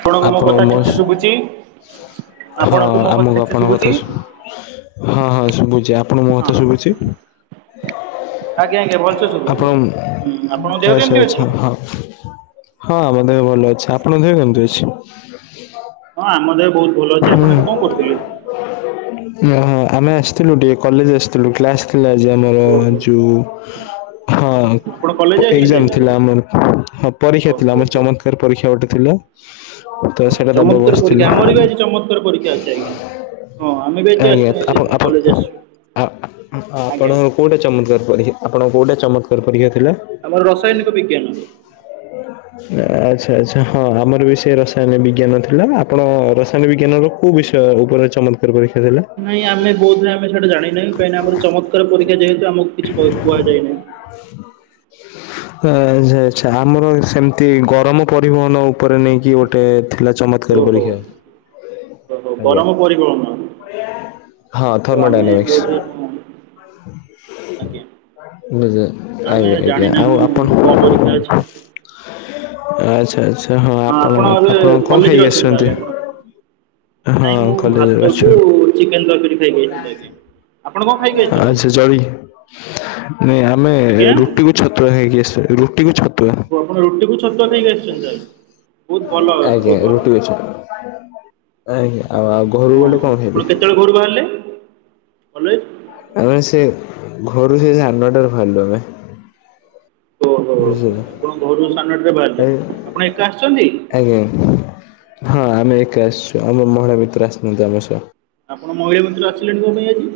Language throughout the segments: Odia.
ଆପଣଙ୍କୁ ମୋ କଥା ଠିକସେ ଶୁଭୁଛି ହଁ ଆପଣଙ୍କୁ ମୋ କଥା ଆମକୁ ଠିକସେ ଆପଣଙ୍କ କଥା ଶୁଭୁଛି। ହଁ ହଁ ଶୁଭୁଛି ଆପଣଙ୍କୁ ମୋ ହଁ କଥା ଶୁଭୁଛି। ଆଜ୍ଞା ଆଜ୍ଞା ଭଲସେ ଶୁଭୁଛି ଆପଣ ହୁଁ ଆପଣଙ୍କ ଦେହ କେମିତି ଆଚ୍ଛା ଅଛି ଆଚ୍ଛା ହଁ। ହଁ ଆମ ଦେହ ଭଲ ଅଛି ଆପଣ ଦେହ କେମିତି ଅଛି। ହଁ ଆମ ଦେହ ବହୁତ ଭଲ ଅଛି ଆପଣ ଏବେ କଣ କରୁଥିଲେ। ହଁ ଆମେ ଆସିଥିଲୁ ଟିକେ କଲେଜ ଆସିଥିଲୁ କ୍ଲାସ ଥିଲା ଆଜି ଆମର ଓହୋ ଯୋଉ ହଁ ଆପଣ କଲେଜ ଆସିଛନ୍ତି ଏକ୍ଜାମ ଏବେ ଥିଲା ତାହେଲେ ଆମର ହଁ ପରୀକ୍ଷା ହଉ ଥିଲା ହଉ ଆମର ହଉ ଚମତ୍କାର ପରୀକ୍ଷା ଗୋଟେ। ଥିଲା। ତ ସେଟା ଦବାକୁ ଚମତ୍କାର ଆସିଥିଲୁ। ପରୀକ୍ଷା ଆମର ବି ଆଜି ଚମତ୍କାର ପରୀକ୍ଷା ଅଛି ଆଜ୍ଞା ହଁ ଆମେ ବି ଆଜି ଆଜ୍ଞା ଆପଣ ସେଥିପାଇଁ ଆପଣ କଲେଜ ଆସିଛୁ ଆ ଆପଣ ଆଜ୍ଞା କୋଉଟା ଚମତ୍କାର କହିଲେ ଆପଣ କୋଉଟା। ଚମତ୍କାର ପରିଆ ଆମର ରସାୟନିକ ବିଜ୍ଞାନ ଆଚ୍ଛା, ଆଚ୍ଛା, ହଁ ଆମର ବି ସେ ରସାୟନ ବିଜ୍ଞାନ ଥିଲା, ଆପଣ ରସାୟନ ବିଜ୍ଞାନ ର କୋଉ ବିଷୟ ଅ ଉପରେ ଚମତ୍କାର କରି ନାଇଁ ଆମେ ବୋଧ ହୁଏ ଆମେ ସେଟା ଜାଣି ନାହିଁ କାହିଁକି ନା ଆମର ଚମତ୍କାର ପରୀକ୍ଷା ଯେହେତୁ ଆମକୁ କିଛି କ କୁହାଯାଇ ନାହିଁ। ହୁଁ [unintelligible] ଆ ଯା ଆଛା ଆମର ସେମିତି ଗରମ ପରିବହନ ଉପରେ ନେଇକି ଗୋଟେ ଥିଲା ଚମତ୍କାର ଓହୋ ପରୀକ୍ଷା। ଓହୋ ଆଜ୍ଞା ଗରମ ପରିବହନ ହଁ ଓ ଆମେ ବୋଧେ ଥର୍ମୋଡାଇନାମିକ୍ସ ଆଜ୍ଞା ବଜ୍ [unintelligible] ଆମେ ଆଜ୍ଞା ଆଉ ଜାଣିନାହୁଁ ଆପଣ କ'ଣ ପରୀକ୍ଷା ଅଛି ଆଚ୍ଛା ଆଚ୍ଛା ହଁ ଆପଣ ଏବେ ଆପଣ କଣ କଲେଜ୍ରେ ଖାଇକି ଅଛନ୍ତି ତା'ହେଲେ ଆସିଛନ୍ତି? ଆପଣ ହଁ ନାଇଁ ମୁଁ କଲେଜରେ ଭାତ ଅଛୁ କୁ ଚିକେନ ତରକାରୀ [unintelligible] ଖାଇକି ଆସିଥିଲି ଆଜ୍ଞା, ଆପଣ କଣ ଖାଇକି ଆସିଛନ୍ତି? ଆଚ୍ଛା ଜଳି ନାଇଁ ଆମେ ଆଜ୍ଞା ରୁଟିକୁ ଛତ୍ର ହେଇକି [unintelligible] ଆସିବା ରୁଟି କୁ ଛତୁ ଆପଣ ରୁଟିକୁୁ ଛତୁଆ ଖାଇକି ଆସିଛନ୍ତି ତାହେଲେ, ବହୁତ ଭଲ ଆଜ୍ଞା ବହୁତ ଭଲ, ରୁଟିକୁ ଛତୁଆ ଆଜ୍ଞା ଆଜ୍ଞା। ଆଉ ଓହୋ ଆଉ ଘରୁ ଆପଣ, ଗଲେ କଣ ଖାଇବେ? ଆପଣ କେତେବେଳେ ଘରୁ ବାହାରିଲେ? କଲେଜ ଆମେ ସେ ଘରୁ ସେଇ ସାଢେ଼ ନଅ ଟାରୁ ବାହାରିଲୁ ଆମେ ଓହୋ ବୁଝିଲେ। ଆପଣ ଘରୁ ସାଢେ଼ ନଅ ଟାରେ ବାହାରିଲେ। ଆଇ ଆପଣ ଏକା ଆସୁଛନ୍ତି? ଆଜ୍ଞା ହଁ ଆମେ ଏକା ଆସିଛୁ, ଆମ ମହିଳା ମିତ୍ର ଆସିନାହାନ୍ତି ଆମ ସହ ଆପଣ ମହିଳା ମିତ୍ର ଆସିଲେନି କଣ ପାଇଁ ଆଜି?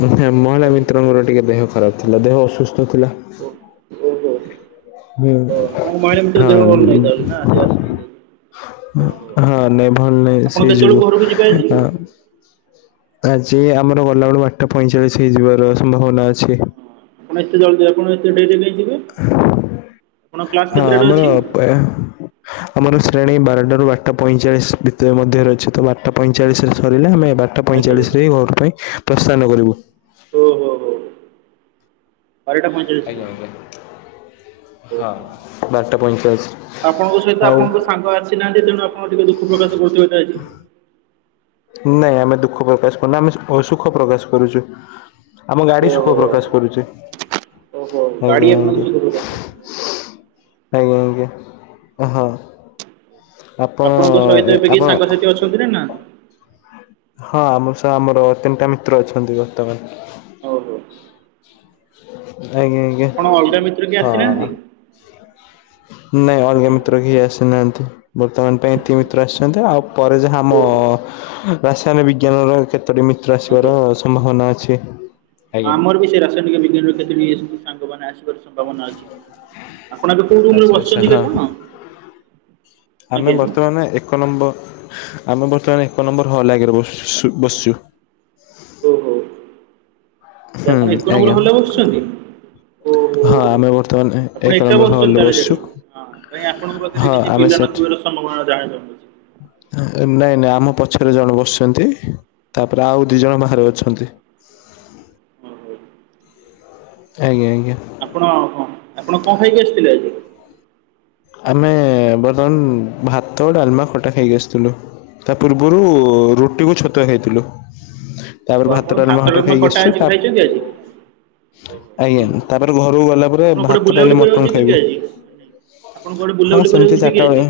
କଣ ପାଇଁ ମହିଳା ଆଜ୍ଞା ମିତ୍ରଙ୍କର ଟିକେ ଦେହ ଖରାପ ଥିଲା ଦେହ ଅସୁସ୍ଥ ଥିଲା ଓ ଓହୋ ହୁଁ ଓହୋ ମହିଳାମିତ୍ର ଦେହ ହଁ ଭଲ ନାହିଁ ତାହେଲେ ନା ସେ ଆସିନାହାନ୍ତି ଆଜି ଓହୋ ହଁ ନାଇଁ, ଭଲ ନାହିଁ, ଆପଣ ସେଇ ଯୋଗୁଁ କେତେବେଳକୁ ଘରକୁ ଯିବେ ଆଜି ଅ ଆଜି ଆମର ଗଲାବେଳକୁ ଆଠଟା ପଇଁଚାଳିଶ ହେଇଯିବାର ସମ୍ଭାବନା ଅଛି। କଣ ଏତେ ଜଲଦି ଆପଣ, ଏତେ ଡେରିରେ ଯିବେ ଆପଣଙ୍କ କ୍ଲାସ୍ ହଁ କେତେଟାରେ ଆମର ଅଛି କ ଆମର ସେ ଟ୍ରେନ୍ ଏଇ ବାରଟାରୁ ବାରଟା ପଇଁଚାଳିଶ ଭିତରେ ମଧ୍ୟରେ ଅଛି ତ, ବାରଟା ପଇଁଚାଳିଶରେ ସରିଲେ ଆମେ ବାରଟା ଆଜ୍ଞା ପଇଁଚାଳିଶରେ ହିଁ ଘର ପାଇଁ ପ୍ରସ୍ଥାନ କରିବୁ ଓ ହୋ ହୋ ବାରଟା ପଇଁଚାଳିଶୀ ଆଜ୍ଞା ଆଜ୍ଞା ହଁ ଓହୋ ବାରଟା ପଇଁଚାଳିଶ ଆପଣଙ୍କ ସହିତ ଆଉ ଆପଣଙ୍କ ସାଙ୍ଗ ଆସିନାହାନ୍ତି, ତେଣୁ ଆପଣ? ଆଉ ଟିକେ ଦୁଃଖ ପ୍ରକାଶ କରୁଥିବେ ତ ଆଜି। ନାଇଁ ଆମେ ଦୁଃଖ ପ୍ରକାଶ କରୁନା ଆମେ ଅ ସୁୁଖ ପ୍ରକାଶ କରୁଛୁ। ଆମ ଗାଡି ଓହୋ ସୁଖ ପ୍ରକାଶ କରୁଛି। ଓହୋ ଗାଡ଼ି ଆଜ୍ଞା, ଆପଣଙ୍କୁ ଆଜ୍ଞା ସୁଖ ପ୍ରକାଶ କରୁଛି ଆଜ୍ଞା, ଆଜ୍ଞା, ହଁ ଆପଣ ଆପଣଙ୍କ ସହିତ ଏ ଏବେ କେହି ସାଙ୍ଗସାଥି ଆପଣ ଅଛନ୍ତି ନା ନାହାନ୍ତି ହଁ ମଉସା ଆମ ଆମର ତିନିଟା ମିତ୍ର ଅଛନ୍ତି ବର୍ତ୍ତମାନ। ଓହୋ ଆଜ୍ଞା ଆପଣ ଆଜ୍ଞା ଅଲଗା ମିତ୍ର କିଏ ହଁ। ଆସିନାହାନ୍ତି ନାଇଁ ଅଲଗା ଆଜ୍ଞା ମିତ୍ର କେହି ଆସିନାହାନ୍ତି ବର୍ତ୍ତମାନ ପାଇଁ ଏତିକି ମିତ୍ର ଆସିଛନ୍ତି ଆଉ ପରେ ଯାହା ଆମ ଓହୋ ହ ରାସାୟନ ବିଜ୍ଞାନର କେତୋଟି ମିତ୍ର ଆସିବାର ସମ୍ଭାବନା ଅଛି। ହଁ ଆଜ୍ଞା। ଆମର ବି ସେ ରାସାୟନିକ ବିଜ୍ଞାନର କେତୋଟି ଏ ସବୁ ସାଙ୍ଗ ମାନେ ଆସିବାର ସମ୍ଭାବନା ଅଛି। ଆପଣ ଏବେ କୋଉ ରୁମ ରେ ଆଚ୍ଛା ଆଚ୍ଛା ବସିଛନ୍ତି କି ହଁ ଆପଣ? ଆମେ ଆଜ୍ଞା ବର୍ତ୍ତମାନ ଏକ ନମ୍ବର ଆମେ ବର୍ତ୍ତମାନ ଏକ ନମ୍ବର ହଲ୍ ଆଗରେ ବସିଛୁ ସୁ ବସିଛୁ। ଓ ହୋ ଆ ହୁଁ ଆପଣ ଏକ ନମ୍ବର ଆଜ୍ଞା। ହଲରେ ବସୁଛନ୍ତି। ଓହୋ ହଁ ଆମେ ବର୍ତ୍ତମାନ ଏକ ଆପଣ ଏକା ନମ୍ବର ବସଛନ୍ତି ହଲରେ ତାହେଲେ ବସିଛୁ। ସେଠି ହଁ କାଇଁ ଆପଣଙ୍କ ପାଖରେ ହଁ କିଛି ଆମେ ପିଲା। ସେଠି [inaudible] ସମ୍ଭବନା ଯାହା ରହୁଚି। ନାଇଁ ନାଇଁ ଆମ ପଛରେ ଜଣେ ବସିଛନ୍ତି। ତାପରେ ଆଉ ଦି ଜଣ ବାହାରେ ଅଛନ୍ତି। ହଁ। ଆଜ୍ଞାଜ୍ଞା। ଆପଣ କଣ ଆପଣ କଣ ଖାଇକି ଆସିଥିଲେ। ଆମେ ବର୍ତ୍ତମାନ ଭାତ ଡାଲମା ଖଟା ଖାଇକି ଆସିଥିଲୁ। ତା ପୂର୍ବରୁ ରୁଟିକୁ ଛତୁଆ ଖାଇଥିଲୁ। ଓ ତାପରେ ଆପଣ ଭାତ ଡାଲମାଖଟା ଡାଲମା ଖାଇକି ଖଟା ଆସିଛୁ। ଆଜି ଖାଇଛନ୍ତି ଆଜି? ଓହୋ ଆଜ୍ଞା ଠିକ୍ ଅଛି। ତାପରେ ଘରକୁ ଗଲା ପରେ ଆପଣ କୁଆଡ଼େ ଭାତ ବୁଲାବୁଲି ଡାଲି କରିବାକୁ ମଟନ ଯିବେ କି ଖାଇବୁ। ଆଜି? ଆପଣ କୁଆଡ଼େ ହଁ ବୁଲାବୁଲି ସେମତି କରିବାକୁ ଯିବେ କି ଚାରିଟା ବେଳେ ଆଜି?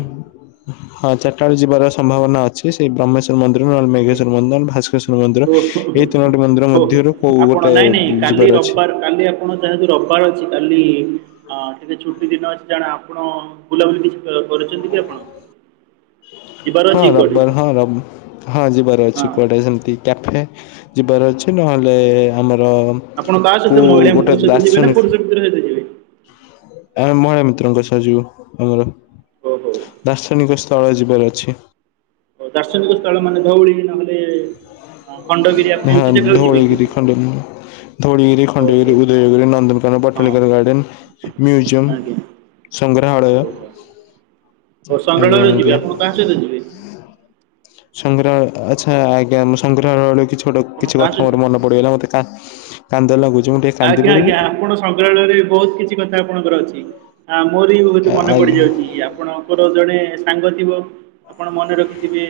ହଁ। ଚାରିଟାବେଳେ ଯିବାର ସମ୍ଭାବନା ଅଛି ସେ ବ୍ରହ୍ମେଶ୍ୱର ମନ୍ଦିର। ନହେଲେ ଆଜ୍ଞା ମେଘେଶରମନ୍ଦିର ନହେଲେ ଭାସ୍କରଶର ମନ୍ଦିର ଓହୋ ଏଇ ତିନୋଟି ମନ୍ଦିର ହଉ ମଧ୍ୟରୁ କୋଉ ଆପଣ ଗୋଟେ ନାଇଁ ନାଇଁ କାଲି ଯିବାର। ଅଛି ରବିବାର, କାଲି ଆପଣ ଯାହାକୁ ରବିବାର ଅଛି‌‌। କାଲି ଟିକେ ଛୁଟି ଦିନ ଅଛି ଜାଣ ଆପଣ ବୁଲାବୁଲି କିଛି କରୁଛନ୍ତି କି ଆପଣ? ହ [unintelligible] ହଁ ରବିବାର ହଁ ର ହଁ ଜିବ ର ହଁ ଅଛିି କୁଆଡେ ସେମିତି। କ୍ୟାଫେ ଯିବାର ଅଛି ନହେଲେ ଆମର‌ ଆପଣ କାହା ସହିତ ରକୋଉ ମହିଳା ମିତ୍ର ଗୋଟେ ସହିତ ଯିବେ ନା ପୁରୁଷ ଦାର୍ଶନିକ ମିତ୍ର ସହିତ ଯିବେ ଆମେ ମହିଳା ମିତ୍ରଙ୍କ ସହ ଯିବୁ ଆମର ଓହୋ। ଓ ହଉ ଦାର୍ଶନିକ ତଳେ ଯିବାର ଅଛି। ଦାର୍ଶନିକ ସ୍ଥଳ ମାନେ ଧଉଳି ନହେଲେ ଅ, ଖଣ୍ଡଗିରି ଆପଣ ହଁ ଏମିତି ଜାଗାକୁ ଯିବେ କି ଧଉଳିଗିରି ଖଣ୍ଡଗିରି। ଧୂଳିଗିରି ହଉ ଖଣ୍ଡଗିରି ହଉ ଉଦୟଗିରି ନନ୍ଦନକାନନ ହଁ ବଟନିକାଲ ଗାର୍ଡନେ। ମ୍ୟୁଜିୟମ୍ ଆଜ୍ଞା ସଂଗ୍ରହାଳୟ। ହଉ ହଉ ହଉ ଆଜ୍ଞା ସଂଗ୍ରାଳୟକୁ ଯିବେ ଆଜ୍ଞା ଆପଣ କାହା ସହିତ ଯିବେ। ସଂଗ୍ରହାଳୟ ଆଛା ଆଜ୍ଞା ସଂଗ୍ରହାଳୟ କିଛି ଗୋଟେ ଆପଣ କିଛି କାହା କଥା ସହିତ ମୋର ମନେ ପଡିଗଲା ମତେ। ଆଃ କାନ୍ଦ ଲାଗୁ ଆଜ୍ଞା ଆଜ୍ଞା ଆପଣ ସଂଗ୍ରହାଳୟରେ ବହୁତ କିଛି କଥା ଆପଣଙ୍କର ଅଛି। ଆଉ ମୋର ବି ବହୁତ ମନେ ଆଜ୍ଞା ପଡିଯାଉଛି ଆପଣଙ୍କର ଜଣେ ସାଙ୍ଗ ଥିବ ଆପଣ ମନେ ରଖିଥିବେ।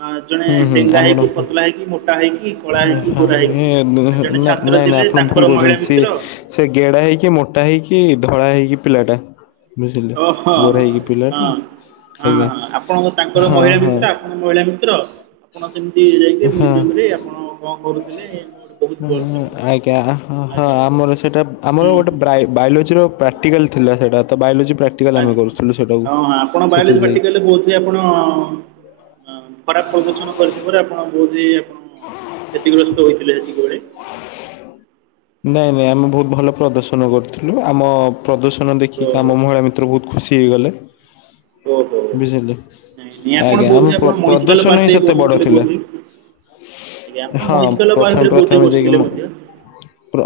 ଆ ଜଣେ ହୁଁ ହୁଁ ଡେଙ୍ଗା ହେଇକି ଆମର ପତଲା ହେଇକି ମୋଟା ହେଇକି କଳା ହେଇକି ଗୋରା ହେଇକି ଜଣେ ଛା ନାଇଁ ନାଇଁ ଆପଣ ଭୁଲ କହୁଛନ୍ତି ସିଏ ସେ ଗେଡା ହେଇକି ମୋଟା ହେଇକି ଧଳା ହେଇକି ପିଲାଟା। ବୁଝିଲେ ହଁ ଗୋରା ହେଇକି ହଁ ପିଲାଟା। ହଁ ଆଜ୍ଞା ଆପଣଙ୍କ ତାଙ୍କର ହଁ ମହିଳା ହଁ ମିତ୍ର ଆପଣ ମହିଳା ମିତ୍ର ଆପଣ ସେମିତି ଯାଇକି ହଁ ମ୍ୟୁଜିୟମ ରେ ଆପଣ କଣ କରୁଥିଲେ ଏ ହଁ ହଁ ଆଜ୍ଞା ହଁ ହଁ ଆମର ସେଟା ଆମର ହୁଁ ଗୋଟେ ବ୍ରାଇ ବାୟୋଲୋଜିର ଆଜ୍ଞା ପ୍ରାକ୍ଟିକାଲ ଥିଲା ସେଇଟା ତ ବାୟୋଲୋଜି ପ୍ରାକ୍ଟିକାଲ୍ ଆମେ ଆଜ୍ଞା କରୁଥିଲୁ ସେଇଟାକୁ ହଁ ହଁ ଆପଣ ସେଠି ବାୟଲୋଜି ଯାଇକି ପ୍ରାକଟିକାଲ ରେ ବୋଧ ହୁଏ ଆପଣ-ଅ-ଅ-ଅ ଅ ଖରାପ ପ୍ରଦୂଷଣ କରିଥିବାରୁ ଆପଣ ବୋଧେ-ଏ-ଏ ଆପଣ-ଅ-ଅ କ୍ଷତିଗ୍ରସ୍ତ ହୋଇଥିଲେ ସେତିକିବେଳେ ନାଇଁ ନାଇଁ ଆମେ ବହୁତ ଭଲ ପ୍ରଦର୍ଶନ କରୁଥିଲୁ ଆମ-ଅ-ଅ ପ୍ରଦୂଷଣ ଦେଖିକି ଆମ ମହିଳା ମିତ୍ର ବହୁତ ଖୁସି ହେଇଗଲେ। ହ ବୁଝିଲେ ଆଜ୍ଞା ଆମ ବୋଧହୁଏ ପ୍ର ଆପଣ ମହିଷକାଲ ପ୍ରଦୂଷଣ ହିଁ ପାର୍କରେ ବି ସେତେ ବଡ ବସିଥିଲେ ଥିଲା। ବୋଧହୁଏ ଆଜ୍ଞା ଆପଣ ହଁ ମହିଷକାଲ ପ୍ରଥମେ ପାର୍କରେ ପ୍ରଥମେ ବୋଧହୁଏ ଯାଇକି ବସିଥିଲେ ମୁ ମଧ୍ୟ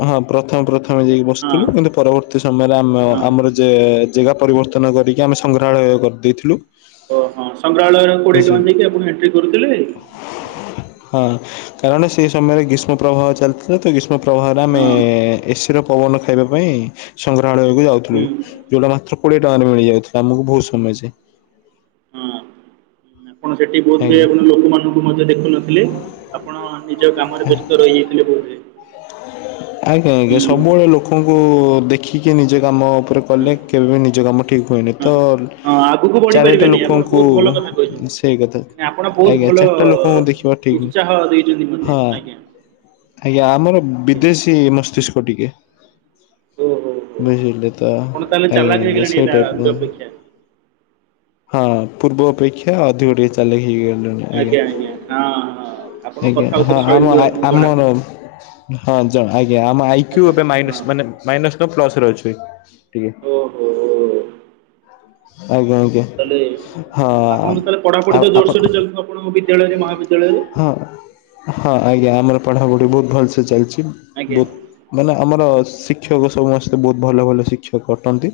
ହଁ ପ୍ରଥମେ ପ୍ରଥମେ ଯାଇକି ହଁ ବସିଥିଲୁ କିନ୍ତୁ ପରବର୍ତ୍ତୀ ସମୟରେ ଆମେ ହଁ ଆମର ଯେ-ଏ-ଏ ଜାଗା ପରିବର୍ତ୍ତନ କରିକି ଆମେ ସଂଗ୍ରହାଳୟ କରିଦେଇଥିଲୁ। ଓହଁ ସଂଗ୍ରହାଳୟର କୋଡ଼ିଏ ଟଙ୍କା ବୁଝିଲ ଦେଇକି ଆପଣ ଏଣ୍ଟ୍ରି କରୁଥିଲେ, ହଁ। ହଁ କାରଣ ସେ ସମୟରେ ଗ୍ରୀଷ୍ମ ପ୍ରବାହ ଚାଲିଥିଲା ତ ଗ୍ରୀଷ୍ମ ପ୍ରବାହରେ ହଁ ହଁ ଆମେ-ଏ-ଏ-ଏ ଏ ସିର ପବନ ଖାଇବା ପାଇଁ ସଂଗ୍ରହାଳୟକୁ ଯାଉଥିଲୁ ହୁଁ ଯଉଟା ମାତ୍ର କୋଡିଏ ଟଙ୍କାରେ ମିଳିଯାଉଥିଲା ଆମକୁ ବହୁତ ସମୟ ଯେ ହଁ। ଆପଣ ସେଠି ବହୁତଏ ଆଜ୍ଞା ଆପଣ ଲୋକମାନଙ୍କୁ ମଧ୍ୟ ଦେଖୁନଥିଲେ ଆପଣ ନିଜ କାମରେ ବ୍ୟସ୍ତ ରହିଯାଇଥିଲେ ବହୁଏ। ହ ଆଜ୍ଞା ଆଜ୍ଞା ସବୁବେଳେ ଲୋକଙ୍କୁ ଦେଖିକି ନିଜ କାମ ଉପରେ ହଁ କଲେ କେବେ ବି ନିଜ କାମ ଠିକ୍ ହୁଏନି ତ-ଅ-ଅ ହଁ ଆଗକୁ ଚାରିଟା ବଢ଼ିପାରିବେନି ଆପଣ ଲୋକଙ୍କୁ ବହୁତ ଭଲ କଥା କହିଛନ୍ତି ସେଇ କଥା ମାନେ ଆପଣ ବହୁତ ଆଜ୍ଞା ଭଲ ଚାରିଟା ଲୋକଙ୍କୁ ଦେଖିବା ଠିକ, ଉତ୍ସାହ ଦେଇଛନ୍ତି ମୋତେ ହଁ। ଆଜ୍ଞା ଆଜ୍ଞା ଆମର ଆଜ୍ଞା ବିଦେଶୀ ମସ୍ତିଷ୍କ ଟିକେ। ଓ ହୋ ହୋ ବୁଝୁିଲେ ତ ଆପଣ ତା'ହେଲେ ଆଜ୍ଞା ଚାଲାକ ଆଜ୍ଞା ହେଇଗଲେଣି ସେଇ ଏବେ ଆଗ ଟାଇପରେ ହିଁ। ଅପେକ୍ଷା ହଁ ପୂର୍ବ ଅପେକ୍ଷା ଅଧିକ ଟିକେ ଚାଲାକି ହେଇଗ ଆଜ୍ଞା ଆଜ୍ଞା ହଁ। ହଁ ଆପଣଙ୍କ ଆଜ୍ଞା ହଁ କଥାବାର୍ତ୍ତାରୁ ଆମ ଶୈଳୀରୁ ଆ ଆପଣଙ୍କୁ ଆମ ଜଣାପଡ଼ୁଛି ପାଇଁ। ହଁ ଜଣ ଆଜ୍ଞା ଆମ ଆଇକ୍ୟୁ ଆଜ୍ଞା ଏବେ ମାଇନସ୍ ମାନେ ମାଇନସ୍ ନୁହଁ ପ୍ଲସରେ ରହିଛି। ଓ ହୋ ଓ। ଆଜ୍ଞା ଆଜ୍ଞା ତାହେଲେ ହଁ ଆପଣ ତାହେଲେ ପଢାପଡିି ଆଉ ତ ଆପଣ ଜୋରସୋର ରେ ଚାଲିଥିବ ଆପଣଙ୍କ ବିଦ୍ୟାଳୟରେ ମହାବିଦ୍ୟାଳୟରେ ହଁ ହଁ ଆଜ୍ଞା ଆମର ପଢାପଢି ବହୁତ ଭଲ ସେ ଚାଲିଛି ଆଜ୍ଞା ବହୁତ ମାନେ ଆମର ଶିକ୍ଷକ ସମସ୍ତେ ବହୁତ ଭଲ ଭଲ ଶିକ୍ଷକ ଅଟନ୍ତି।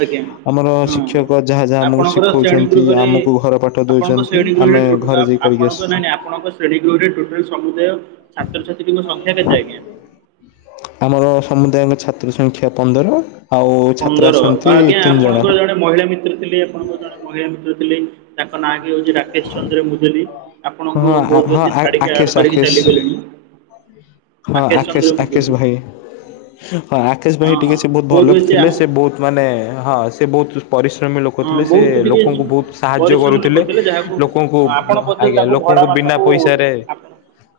ଆଜ୍ଞା ଆମର ହଁ ଶିକ୍ଷକ ଯାହା ଯାହା ଆମକୁ ଆପଣଙ୍କର ଶ୍ରେଣୀ ଶିଖଉଛନ୍ତି ଆମକୁ ଘର ପାଠ ଦଉଛନ୍ତି। [unintelligible] ଆମେ ଘରେ ଆପ ଯାଇ କରିକି ଆପଣଙ୍କ ନାଇଁଁ ଆସିଛୁ ନାଇ ଆପଣଙ୍କ ଶ୍ରେଣୀ ଗୃହରେ ଟୋଟାଲ ସମୁଦାୟ ଛାତ୍ରଛାତ୍ରୀଙ୍କ ସଂଖ୍ୟା କେତେ ଆଜ୍ଞା? ଆମର ସମୁଦାୟଙ୍କ ଛାତ୍ର ସଂଖ୍ୟା ପନ୍ଦର। ଆଉ ଛାତ୍ର ପନ୍ଦର ଆସନ୍ତି ଆଜ୍ଞା ତିନି ଜଣ ଆପଣଙ୍କର ଜଣେ ମହିଳା ମିତ୍ର ଥିଲେ ଆପଣଙ୍କର ଜଣେ ମହିଳା ମିତ୍ର- ଲେ ତାଙ୍କ ନା ହଉଛି ରାକେଶ ଚନ୍ଦ୍ର ମୁଦୁଲି ଆପଣଙ୍କୁ ହଁ ବହୁତ ହଁ ବେଶୀ ଛାଡିକି ଆକେଶ ଆଡିକି ଆକେଶ ଚାଲିଗଲେଣି। ହଁ ରାକେଶ ଆକେଶ ଚନ୍ଦ୍ର ଆକେଶ ମୁଦୁଲି ଭାଇ। ହଁ ରାକେଶ ଭାଇ ହଁ ଟିକେ ହଁ ସେ ବହୁତ ଭଲ ବେଶୀ ଥିଲେ ଆ- ସେ ବହୁତ ମାନେ-ଏ-ଏ-ଏ ହଁ ସେ ବହୁତ ପରିଶ୍ରମୀ ଲୋକ ହଁ ଥିଲେ ସେ ବହୁତ ଟିକେ ଲୋକଙ୍କୁ ବହୁତ ସାହାଯ୍ୟ ପରିଶ୍ରମୀ ଲୋକ କରୁଥିଲେ। ଥିଲେ ଯାହାକୁ ଲୋକଙ୍କୁ ଆପଣ ବୋଧେ ଆଜ୍ଞା ତାଙ୍କୁ ଭଡ଼ା ଲୋକକୁ ବିନା ମାସକୁ ପଇସାରେ ଆପଣ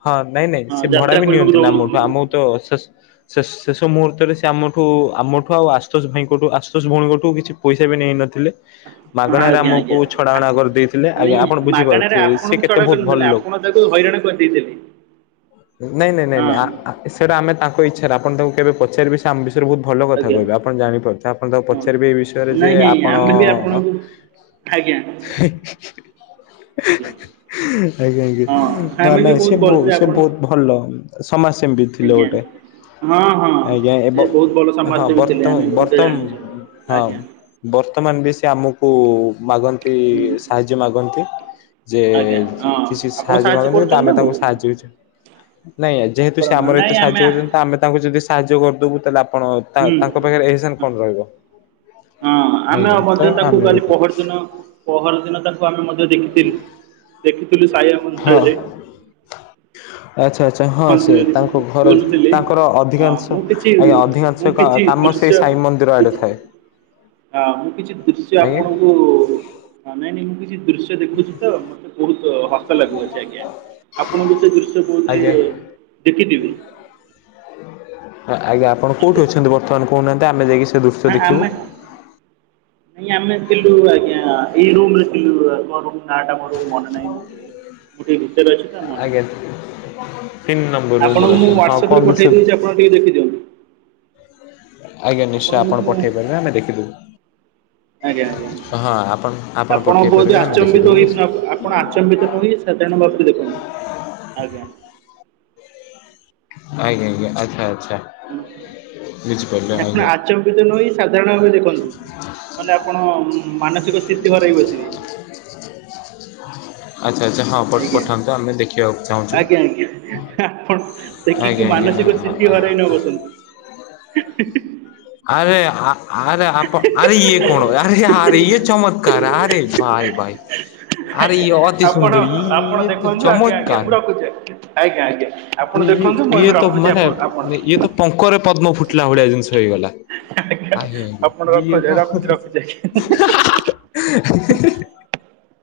ହଁ ନାଇଁ ନାଇଁ ହଁ ସେ ଭଡା ଯାତ୍ରା ବି କରିବାକୁ ନିଅନ୍ତି। ନା ମଠୁ ଦେଉନଥିଲେ ଆମକୁ ତ ସେସ୍ ସେସ୍ ଶେଷ ମୁହୂର୍ତ୍ତରେ ସେ ଆମଠୁ ଆମଠୁ ଆଉ ଆଶୁତୋଷ ଭାଇଙ୍କଠୁ ଆଶୁତୋଷ ଭଉଣୀଙ୍କଠୁ କିଛି ପଇସା ବି ନେଇନଥିଲେ। ହଁ ମାଗେଣାରେ ଆଜ୍ଞା ଆମକୁ ଆଜ୍ଞା ଛଡା ଆ- ଅଣା କରିଦେଇଥିଲେ ମାନେ ଆଜ୍ଞା ଆପଣ ବୁଝିପାରୁଥିବେ, ସେ କେତେ ବହୁତ ଭଲ ଲୋକ। ମୁଁ ତାକୁ ହଇରାଣ କରିଦେଇଥିଲି। ନାଇଁ ନାଇଁ ନାଇଁ ନାଇଁ ସେଇଟା ଆମେ ତାଙ୍କ ଇଚ୍ଛା ଆପଣ ତାଙ୍କୁ କେବେ ପଚାରିବେ ସେ ରେ ବହୁତ ଭଲ କଥା ଆଜ୍ଞା କହିବେ ଆପଣ ଜାଣିପାରୁଥିବେ ଆପଣ ତାକୁ ହଁ ପଚାରିବେ ଏଇ ବିଷୟରେ ଯେ ନାଇଁ ନାଇଁ ଆପଣ ଆମେ ବି ଆପଣଙ୍କୁ ଆଜ୍ଞା। ଆଜ୍ଞା ଆଜ୍ଞା ଆଜ୍ଞା ହଁ ହ ଆମେ ବି ନାଇଁ ସେ ବହୁତ ବହୁ ଭଲସେ ସେ ଆପଣ ବହୁତ ଭଲ ସମାଜ ସେମ୍ବି ଥିଲେ ଆଜ୍ଞା ଗୋଟେ। ହଁ ହଁ ଆଜ୍ଞା ଏବଂ ସେ ବହୁତ ଭଲ ହଁ ସମାଜସେବୀ ଥିଲେ ବର୍ତ୍ତମ୍ ଆମେ ବି ମଧ୍ୟ ବର୍ତ୍ତମ୍ ଜାଣିଛୁ ହଁ ଆଜ୍ଞା ବର୍ତ୍ତମାନ ବି ସେ ଆମକୁ କୁ ମାଗନ୍ତି ହୁଁ ସାହାଯ୍ୟ ମାଗନ୍ତି। ଯେ ଆଜ୍ଞା ହଁ କିଛି ଆପଣ ସାହାଯ୍ୟ ମାଗନ୍ତୀ କିନ୍ତୁ କରୁଛନ୍ତି ଆମେ ତାକୁ ତାଙ୍କୁ ସାହାଯ୍ୟ କିଛି ନାଇଁ ଯେହେତୁ ସେ କରନ୍ତୁ ଆମର ନାଇଁ ଏତେ ସାହାଯ୍ୟ ଆମେ କରିଛନ୍ତି। ତ ଆମେ ତାଙ୍କୁ ଯଦି ସାହାଯ୍ୟ କରିଦେବୁ ତା ଆପଣ ହୁଁ ତାଙ୍କ ପାଖରେ ଏହିସନ୍ କଣ ରହିବ। ହଁ ଆମେ ଆଜ୍ଞା ତ ମଧ୍ୟ ତାକୁ ଆମେ କାଲି ବି ପହରଦିନ ପହରିନ ପରଦିନ ତାକୁ ଆମେ ମଧ୍ୟ ଦେଖିଥିଲୁ ଦେଖିଥିଲୁ ସହିଆ ହଁ ମନ୍ଦିରରେ। ଆଚ୍ଛା ଆଚ୍ଛା ହଁ ସେ ମନ୍ଦିରରେ ତାଙ୍କ ଘରେ ବୁଲୁଥିଲି ତାଙ୍କର ହଁ ଅଧିକାଂଶ ମୁଁ କିଛି ଆଜ୍ଞା ମୁଁ ଅଧିକାଂଶ କିଛି କାମ ସେ ସାଇ ମନ୍ଦିର ଆଡ଼େ ଥାଏ। ଆ ମୁଁ କିଛି ଦୃଶ୍ୟ ଆଜ୍ଞା ଆପଣଙ୍କୁ ନାଇଁ ନାଇଁ ମୁଁ କିଛି ଦୃଶ୍ୟ ଦେଖୁଛି ତ ମତେ ବହୁତ ହସ ଲାଗୁଅଛି ଆଜ୍ଞା ଆପଣଙ୍କୁ ସେ ଦୃଶ୍ୟ ବୋଧହୁଏ ଆଜ୍ଞା ଦେଖି ଥିବି। ଆଜ୍ଞା ଆପଣ କଉଠି ଅଛନ୍ତି ବର୍ତ୍ତମାନ କହୁନାହାନ୍ତି ଆମେ ଯାଇକି ସେ ଦୃଶ୍ୟ ହ ଦେଖିବୁ? ଆମେ ନାଇଁ ଆମେ ଥିଲୁ ଆଜ୍ଞା ଏଇ ରୁମରେ ଥିଲୁ କଣ ନାଁ ଟା ମୋର ମନେ ନାହିଁ ମୁଁ ମୁଁ ଟିକେ ଭିତରେ ଅଛି ତ ମନେ ଆଜ୍ଞା ନାହିଁ। ତିନି ନମ୍ବର ରୁମରେ ଆପଣଙ୍କୁ ମୁଁ ଅଛନ୍ତି ହଁ କଣ ୱାଟସାପରେ ଦୃଶ୍ୟ ପଠେଇ ଦେଉଛି ଆପଣ ଟିକେ ଦେଖିଦିଅନ୍ତୁ। ଆଜ୍ଞା ନିଶ୍ଚୟ ଆପଣଙ୍କୁ ଆପଣ ମୁଁ ପଠେଇ ପାରିବେ ଆମେ ଦେଖିଦବୁ। ଆଜ୍ଞା ଆଜ୍ଞା ଆପଣ ପଠେଇ ବହୁତ ପାରିବେ ଆମେ ଆଚମ୍ବିତ ଦେଖିଦେବୁ ହୋଇ ଆଜ୍ଞା ଆପଣ ଆଚମ୍ବିତ ନହୋଇ ସାଧାରଣ ଭକ୍ତି ଦେଖନ୍ତୁ ଆଜ୍ଞା। ଆଜ୍ଞା ଆଜ୍ଞା ଆଚ୍ଛା ଆଚ୍ଛା। ବୁଝିପାରିଲେ ଆପଣ ଆଜ୍ଞା ଆଚମ୍ବିତ ନ ହୋଇ ସାଧାରଣ ଭାବେ ଦେଖନ୍ତୁ ନହେଲେ ଆପଣ ମାନେ ମାନସିକ ସ୍ଥିତି ହରେଇ ବସିବେ। ଆଚ୍ଛା ଆଚ୍ଛା ହଁ ପ ଆଜ୍ଞା ପଠାନ୍ତୁ ଆମେ ଦେଖିବାକୁ ଚାହୁଁଛୁ ଆଜ୍ଞା ଆଜ୍ଞା ଆପଣ ଆଜ୍ଞା ଦେଖିକି ଆଜ୍ଞା ମାନସିକ ସ୍ଥିତି ହରାଇ ନ ବସନ୍ତି। ଆରେ ଆ ଆରେ ଆପ ଆରେ ଇଏ କଣ ଆରେ ଆରେ ଇଏ ଚମତ୍କାର ଆରେ ଭାଇ ଭାଇ ଆରେ ଆଜ୍ଞା ଇଏ ଅତି ଆପଣ ସୁନ୍ଦରୀ ଇ ଆପଣ ଇଏ ତ ଦେଖନ୍ତୁ ଆଜ୍ଞା ଆଜ୍ଞା ଚମତ୍କାର। ମୁଁ ରଖୁଛି ଆଜ୍ଞା ଆଜ୍ଞା ଆପଣ ଇ ଦେଖନ୍ତୁ ମୁଁ ଇଏ ଏବେ ତ ରଖୁଛି ମାନେ ଆପଣ ଆପଣ ଇଏ ତ ପଙ୍କରେ ପଦ୍ମ ଫୁଟିଲା ହୋଇଗଲା ଆଜ୍ଞା ଆପଣ ଆଜ୍ଞା ରଖ ଇଏ ରଖୁଛି ରଖୁଛି ଆଜ୍ଞା ହା ହା ହା ହା ହା